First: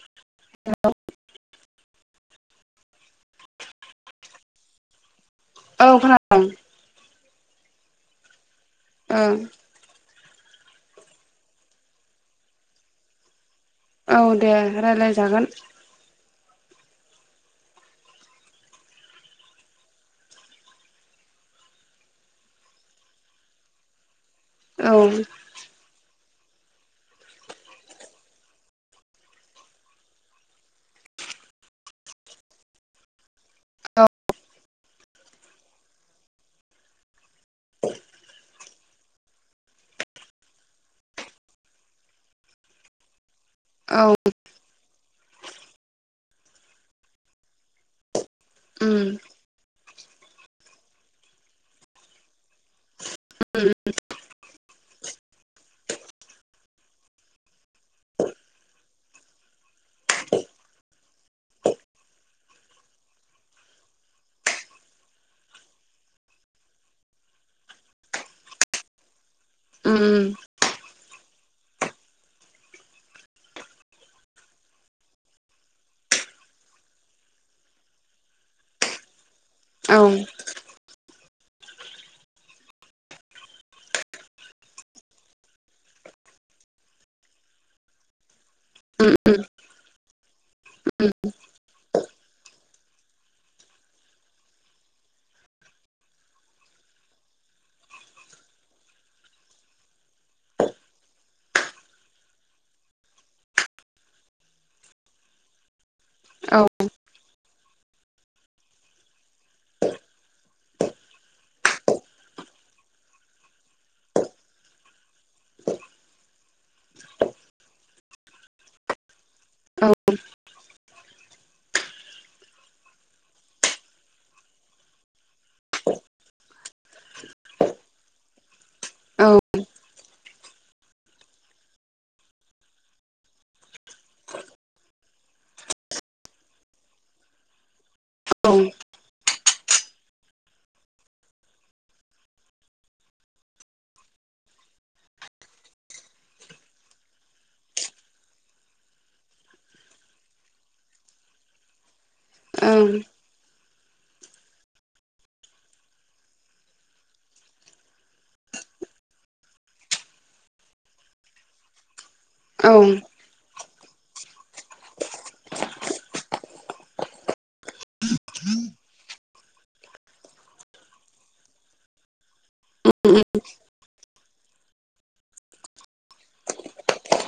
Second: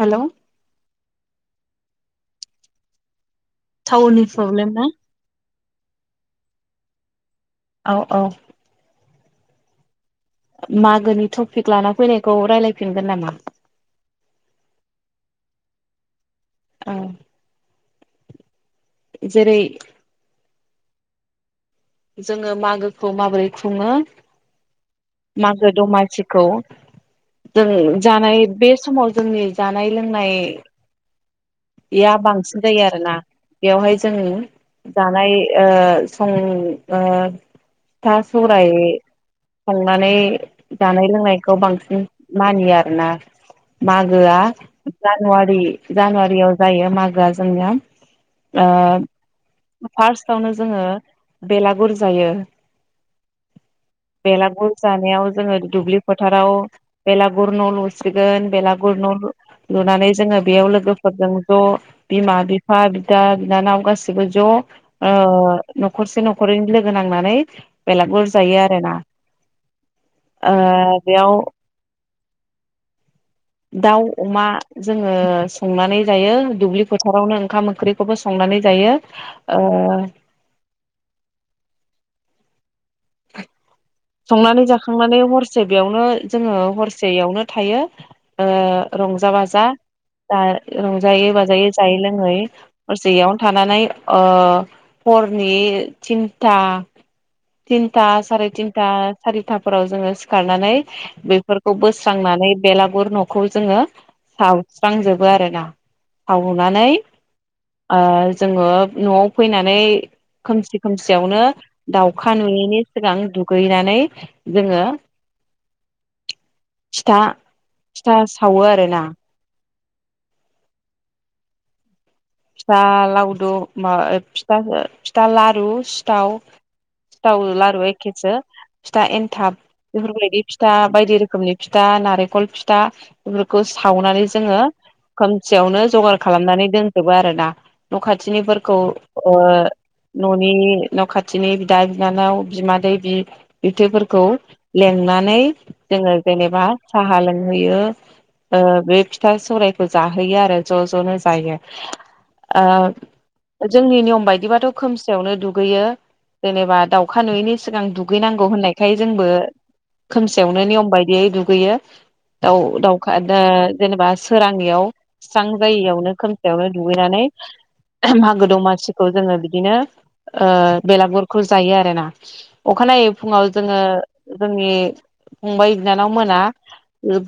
Hello थावरनि problem नाया औ खोनादों औ - औ ओं मागोनि टपिक लाना फैनायखौ रायज्लायफिनगोन नामा? औ दे रायलाय जागोन औ जेरै जोङो मागोखौ माबोरै खुङो औ मागो दमासि जों जानाय बे समाव जोंनि जानाय लोंनाय या बांसिन जायो आरोना बेवहाय औ जों जानाय ओ सं ओ फिथा सौराय थांनानै जानाय लोंनायखौ बांसिन मानियो आरोना औ मागोआ जानुवारि जानुवा याव जायो मागोआ जोंना ओ उम फार्स्टावनो जोङो बेलागुर जायो उम बेलागुर जानायाव जोङो दुब्लि फोथाराव बेलागुर न' लुसिगोन बेलागुर न' लुनानै जोङो बेयाव लोगो फोरजों ज' बिमा बिफा बिदा बिनानाव गासैबो ज' न'खरसे न'खरनै लोगो नांनानै बेलागगुर जायो आरोना उम ओ बेयाव दाउ अमा जोङो संनानै जायो दुब्लि फोथारावनो ओंखाम ओंख्रिखौबो संनानै जायो ओ औ संनानै जाखांनानै हरसे बेयावनो जोङो हरसेयावनो थायो ओ उम रंजा उम बाजा ओ रंजायै बाजायै जायै लोङै हरसे एयावनो थानानै ओ हरनि थिनथा दिन्दां साराय तिनथा सारिथा सारिथाफोराव जोङो सिखारनानै बेफोरखौ बोस्रांनानै बेलागुर न'खौ जोङो सावस्रांजोबो आरोना औ सावनानै ओ जोङो न'आव फैनानै खोमसि खोमसियावनो दाउखा नुयैनि सिगां दु गैनानै जोङो फिथा फिथा सावो आरोना औ फिथा लावदु मा ओ फिथा लारु सिथाव सिथाव लारु एखेसो फिथा औ एन्थाब बेफोरबायदि फिथा बायदि रोखोमनि फिथा नारेंखल फिथा बेफोरखौ सावनानै जोङो खोमसेयावनो जगार खालामनानै दोन जोबो आरोना न' ओं खाथिनिफोरखौ ओ न'नि न' खाथिनि बिदा बिनानाव बिमादैै बि बिबथैफोरखौ लेंनानै जोङो जेनेबा साहा लोंहोयो ओ बे फिथा सौरायखौ जाहोयो आरो ज' ज'नो जायो। [inaudible] औ ओ जोंनि नियम बायदिबाथ' खोमसियावनो दुगैयो जेनेबा दाउखा नुयैनि सिगां दुगैनांगौ होननायखाय जोंबो खोमसियावनो नियम बायदियै दुगैयो दाउ औ ओं दाउखा जेनेबा सोराङैयाव स्रां जायियावनो खोमसि आवनो दुगैनानै मागो दंमासिखौ जोङो बिदिनो ओ बेलागुरखौ जायो आरोना, अखानायै औ उम फुङाव जोङो जोंनि फंबाय बिनानाव मोना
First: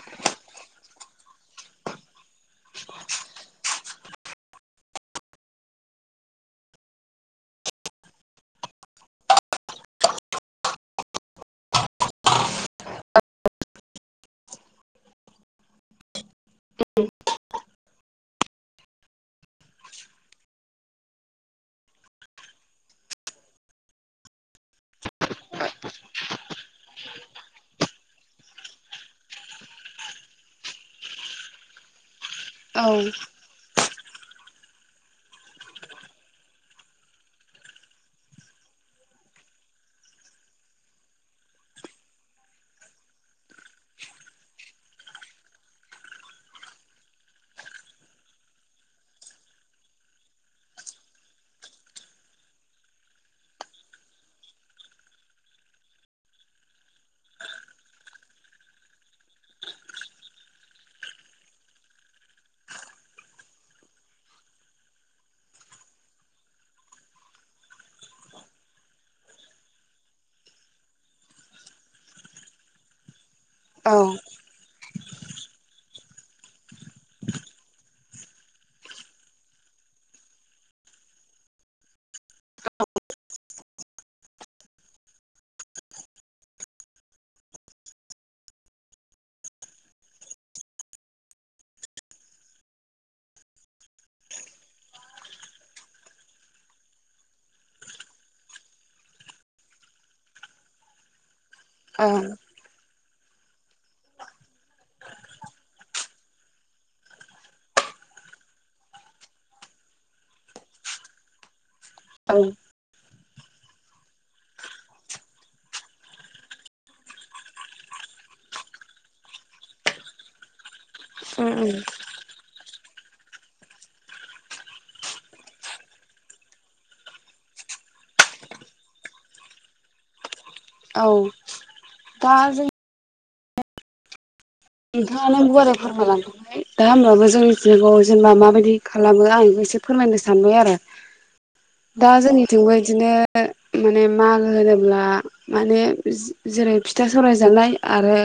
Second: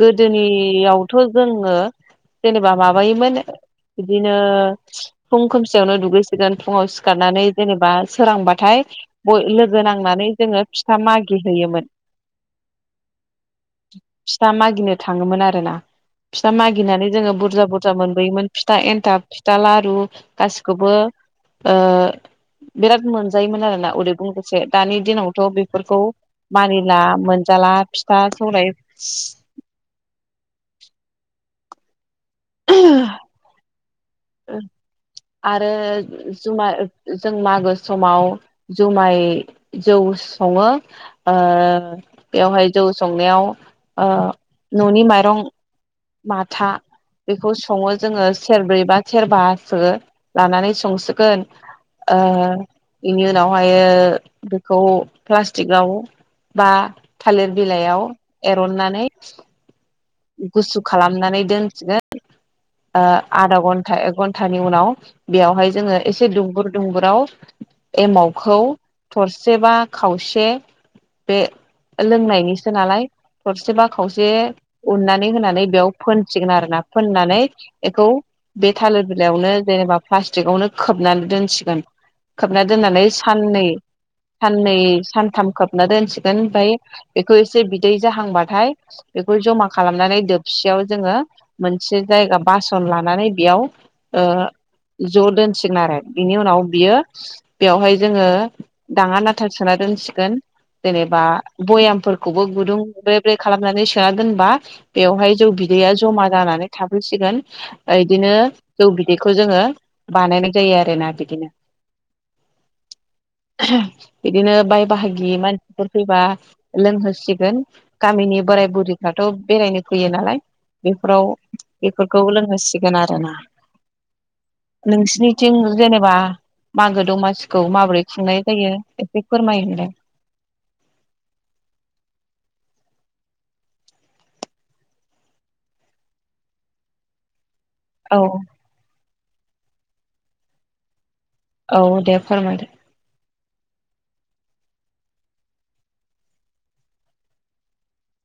गोदोनियावथ' जोङो जेनेबा माबायोमोन बिदिनो फुं खोमसियावनो दुगैसिगोन फुङाव सिखारनानै जेनेबा सोरांबाथाय लोगो नांनानै जोङो फिथा मागिहैयोमोन, फिथा मागिनो थाङोमोन आरोना फिथा मागिनानै जोङो बुरजा बुरजा मोनबोयोमोन फिथा एन्थाब, फिथा लारु गासिखौबो ओ बिराद मोनजायोमोन आरोना उदै बुंजासे दानि दिनावथ' बेफोरखौ मानिला मोनजाला फिथा सौराइ ओम आरो जुमाय जों मागो समाव जुमाय जौ सङो ओ बेवहाय जौ संनायाव ओ न'नि माइरं माथा बेखौ सङो जोङो सेरब्रै बा सेरबासो लानानै संसिगोन ओ बेनि उनावहाय बेखौ प्लास्टिकआव बा थालिर बिलाइयाव एरननानै गुसु खालामनानै दोनसिगोन ओ आधा घन्टा एक घन्टानि उनाव बेयावहाय जोङो एसे दुंबुर दुंबुराव एमावखौ थरसे बा खावसे बे लोंनायनिसो नालाय थरसे बा उम खावसे उननानै होनानै बेयाव फोनसिगोन आरोना फोननानै बेखौ बे थालिर बिलाइयावनो जेनेबा प्लास्टिकआवनो खोबनानै दोनसिगोन खोबना दोननानै साननै साननै सानथाम खोबना दोनसिगोन ओमफ्राय बेखौ एसे बिदै जाहांबाथाय बेखौ जमा खालामनानै दोबसियाव जोङो मोनसे जायगा बासन लानानै बेयाव ओ ज' दोनसिगोन आरो बिनि उनाव बियो बेवहाय जोङो दाङा नाथा सोना दोनसिगोन जेनेबा औ भयामफोरखौबो गुदुं स्प्रे खालामनानै सोना दोनबा बेवहाय जौ बिदैया जमा जानानै थाफैसिगोन इदिनो जौ बिदैखौ जोङो बानायनाय जायो आरोना बिदिनो औ बिदिनो बाय बाहागि मानसिफोर फैबा लोंहोसिगोन गामिनि बोराय बुरैफ्राथ' बेरायनो फैयो नालाय बे उ उम लोंहोसिगोन आरोना नोंसिनिथिं जेनेबा मागो दमासिखौ माबोरै खुंनाय जायो एसे फोरमायहरदो औ दा जों नोंथाङानो गुवारै फोरमायलांखाबाय दा होमबाबो जों जग औ जेनेबा माबायदि खालामो दा आं एसे फोरमायनो सानबाय आरो औ दा दे फोरमायदो जोंनिथिंबो इदिनो माने मागो होनोब्ला माने जे जेरै फिथा सौराइ जानाय आरो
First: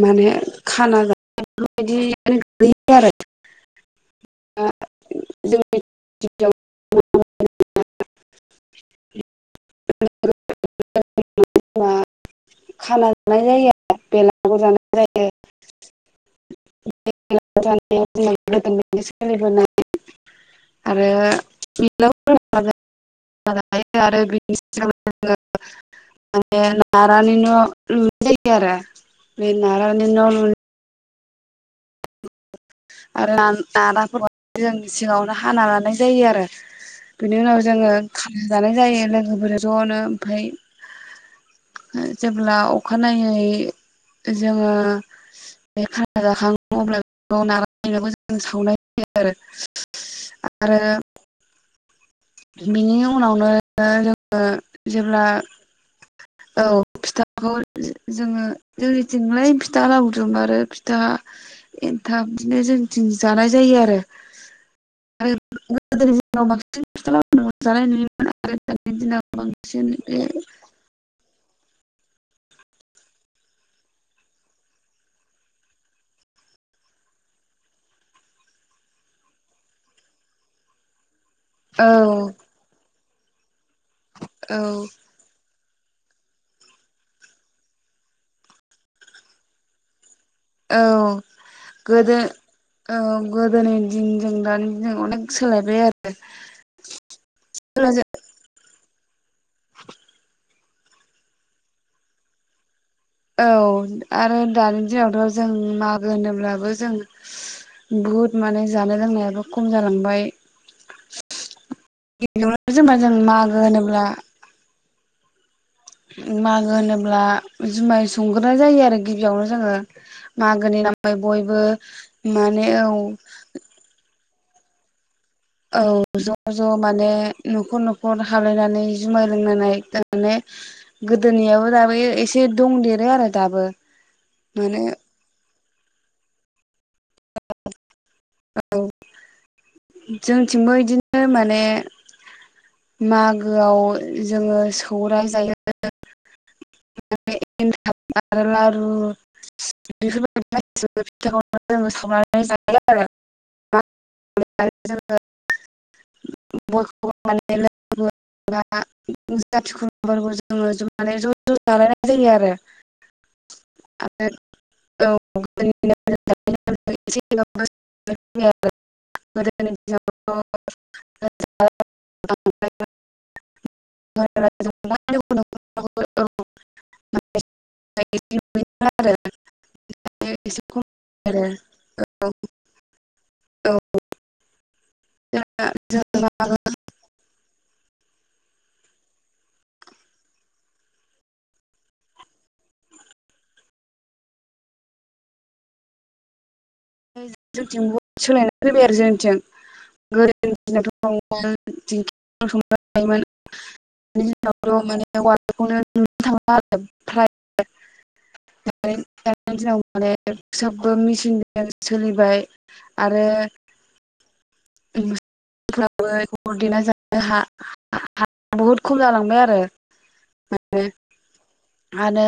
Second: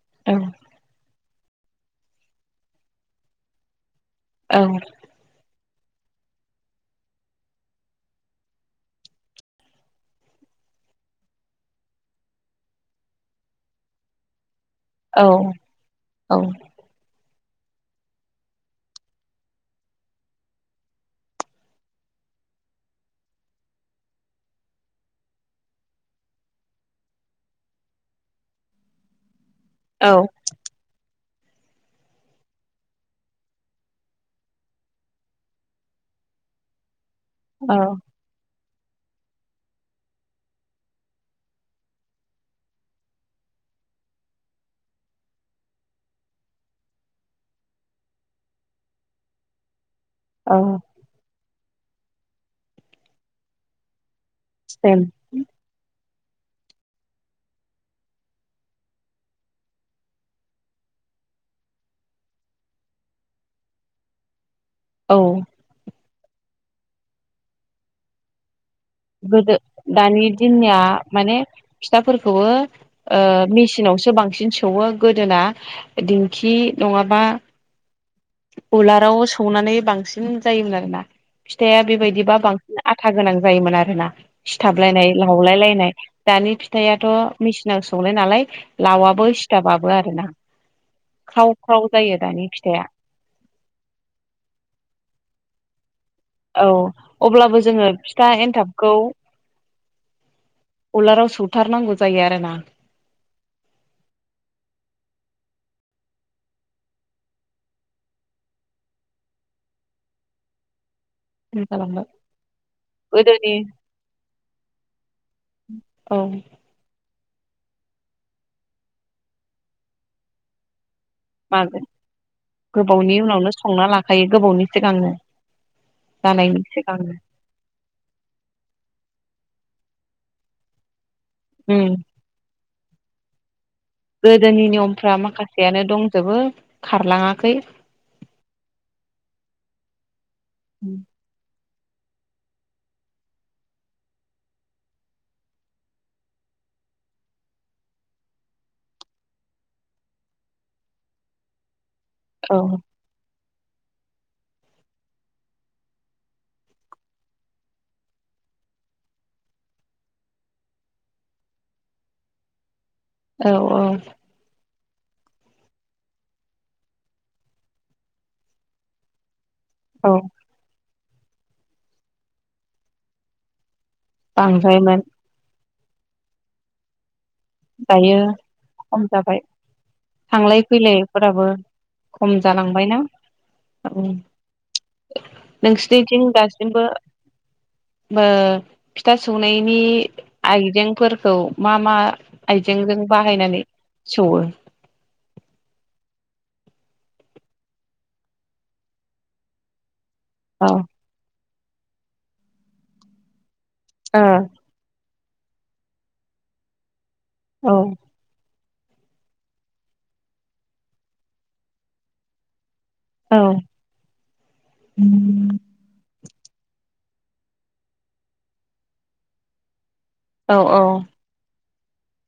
माने औ खाना जा [unintelligible] औ दा जोंनि खाना जानाय जायो आरो बेलागुर जानाय द [unintelligible] औ औ बेलागुर जानाया जोंना गोदोनिफ्रायनो सोलिबोनाय आरो माने नारानि न' लुनाय जायो आरो बे नारानि औ न' लु आरो नाराफोरा जोंनि सिङावनो हाना लानाय जायो आरो बिनि उनाव औ जोङो ख- जानाय जायो लोगोफोर जनो ओमफाय ओ जेब्ला अखानायनायै जोङो बे खाना जाखाङो अब्ला बेखौ नागार बेलागुरखौ जों सावनाय जायो आरो औ आरो बिनि उनावनो जों ओ सेम जेब्ला औ फिथाखौ जो जोङो जोंनिथिंलाय फिथा लाउदुम आरो फिथा एनथाब बिदिनो जोंनिथिं जानाय जायो आरो औ आरो गोदोनि दिनाव बांसिन‌ फिथा लाउदुमखौनो जानाय नुयोमोन आरो दानि दिनाव गोदो बांसिन बे दानि दिननिया माने फिथाफोरखौबो ओ मेसिनावसो बांसिन सौवो गोदोना दिंखि नङाबा उलाराव सौनानै बांसिन जायोमोन आरोना फिथाया औ बेबायदिबा बांसिन आथा गोनां जायोमोन आरो- ना औ सिथाबलायनाय लावलाय लायनाय नाय दानि फिथायाथ' मेसिनाव सौनाय नालाय लावाबो सिथाबाबो आरो ना औ गोदो दानि फिथाइया औ गोदोनि दिनजों दानि दिनजों अनेक सोलायबाय आरो औ अब्लाबो जोङो फिथा एनथाब खौ [inaudible] उलाराव सुथारनांगौ जायो आरोना औ आरो दानि दिनावथ जों मागो होनोब्लाबो जों बहुद माने जानाय लोंनायाबो खम जालांबाय जालांबाय ग जेनेबा जों गोदोनि मागो होनोब्ला औ मागो होनोब्ला जुमाय संग्रोनाय जायो आरो गिबियावनो जोङो मागोनि नाम ओमफ्राय बयबो मागो माने औ गोबावनि उनावनो संना लाखायो गोबावनि सिगांनो औ ज जानायनि ज माने सिगांनो नखर नखर हालायनानै जुमाय लोंनानै गोदोनियाबो उम दाबो एसे दंदेरो आरो दाबो गोदोनि माने नियमफ्रा माखासे फिसायानो दंजोबो खारलाङाखै औ जोंथिंबो इदिनो माने मागोआव जोङो सौराय जायो आरो लारु बेफोरबायदि औ लारु फिथा संनानै जायो आरो [unintelligible] ज जालायनाय जायो आरो औ औ [unintelligible] गोदोनि दिनावथ औ बांद्रायमोन [unintelligible] [unintelligible] औ दायो खम आरो जाबाय थांलाय एसे खम आरो फैलायफोराबो औ खम जालांबायना औ जोंहा नोंसिनिथिं जों दासिमबो ओ फिथा सौनायनि आइजेंफोरखौ मा मा आइजेंजों बाहायनानै सौवो जोंथिं बुहुद सोलायनानै फैबाय आरो जोंनिथिं गोदोनि औ दिनावथ [unintelligible] थायोमोन ओ [unintelligible] माने उवालखौनो मोननो थांला आरो फ्राय औ दानि दानि दिनाव माने सबबो मिचनजों सोलिबाय आरो औ [unintelligible] [unintelligible] बहुद खम जालांबाय आरो औ औ आरो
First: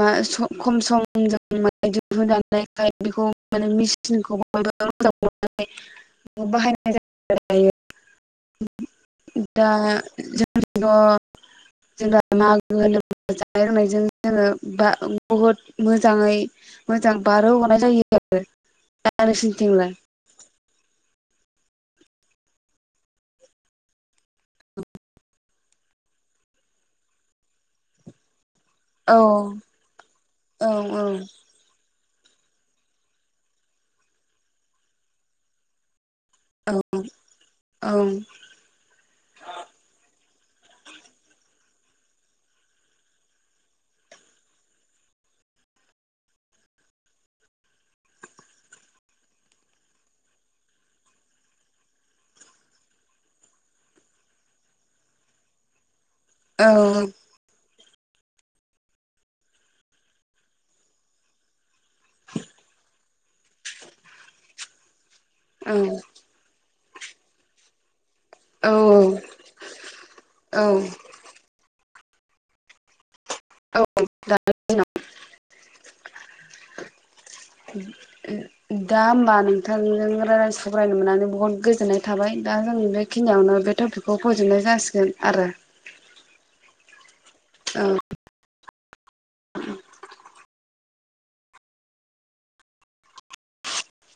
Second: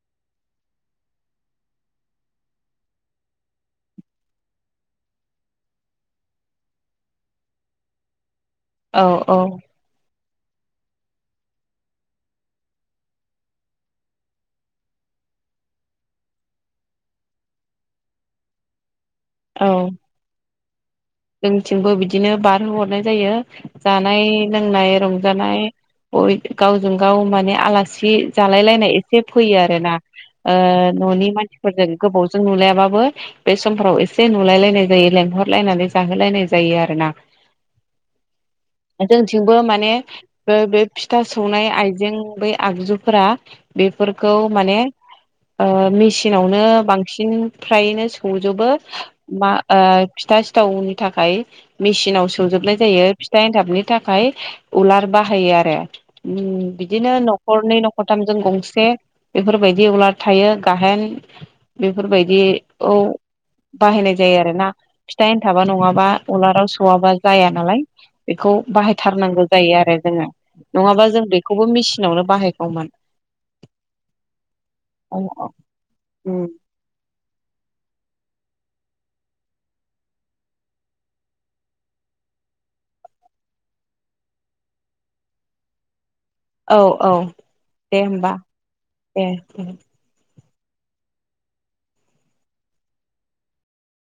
मा सम खम समजों माने दिहुनजाखाय बेखौ माने मेचिनखौ बयबो मोजां मोननानै बाहायनाय जायो आरो दायो औ औ दा [unintelligible] मागो जानाय लोंनायजों जोङो बहुद मोजाङै मोजां बारहोहरनाय जायो आरो दा नोंसिनिथिंलाय जोंनिथिंबो बिदिनो बारहोहरनाय जायो जानाय लोंनाय रंजानाय गावजों गाव माने आलासि जालाय लायनाय औ एसे फैयो आरो ना ओ न'नि मानसिफोरजों गोबावजों नुलायाबाबो बे समफोराव एसे नुलायलायनाय जायो लेंहरलायनानै जाहोलायनाय जायो आरोना औ जोंनिथिंबो माने बे फिथा सौनाय आइजें बै आगजुफोरा बेफोरखौ माने ओ मिचिंआवनो बांसिन फ्रायनो सौजोबो मा ओ फिथा सौ सिथावनि थाखाय मेसिनाव सोजोबनाय जायो फिथा एन्थाबनि थाखाय उलार बाहायो आरो ओम औ बिदिनो न'खरनि न नखरथामजों गंसे बेफोरबायदि उलार थायो गाहेन बेफोरबायदि औ बाहायनाय जायो आरोना एनथाबा नङाबा उलार [unintelligible] जाया नालाय बेखौ औ बाहायथारनांगौ जायो आरो जोङो औ नङाबा जों बेखौबो मि उनावनो बाहायगौमोन औ दा ओम दा होमबा नोंथांजों राय सावरायनो मोननानै बहुत गोजोननाय थाबाय दा जोंनि बेखिनियावनो बे टपिकखौ फोजोबनाय जासिगोन आरो औ औ औ दे होमबा ए दे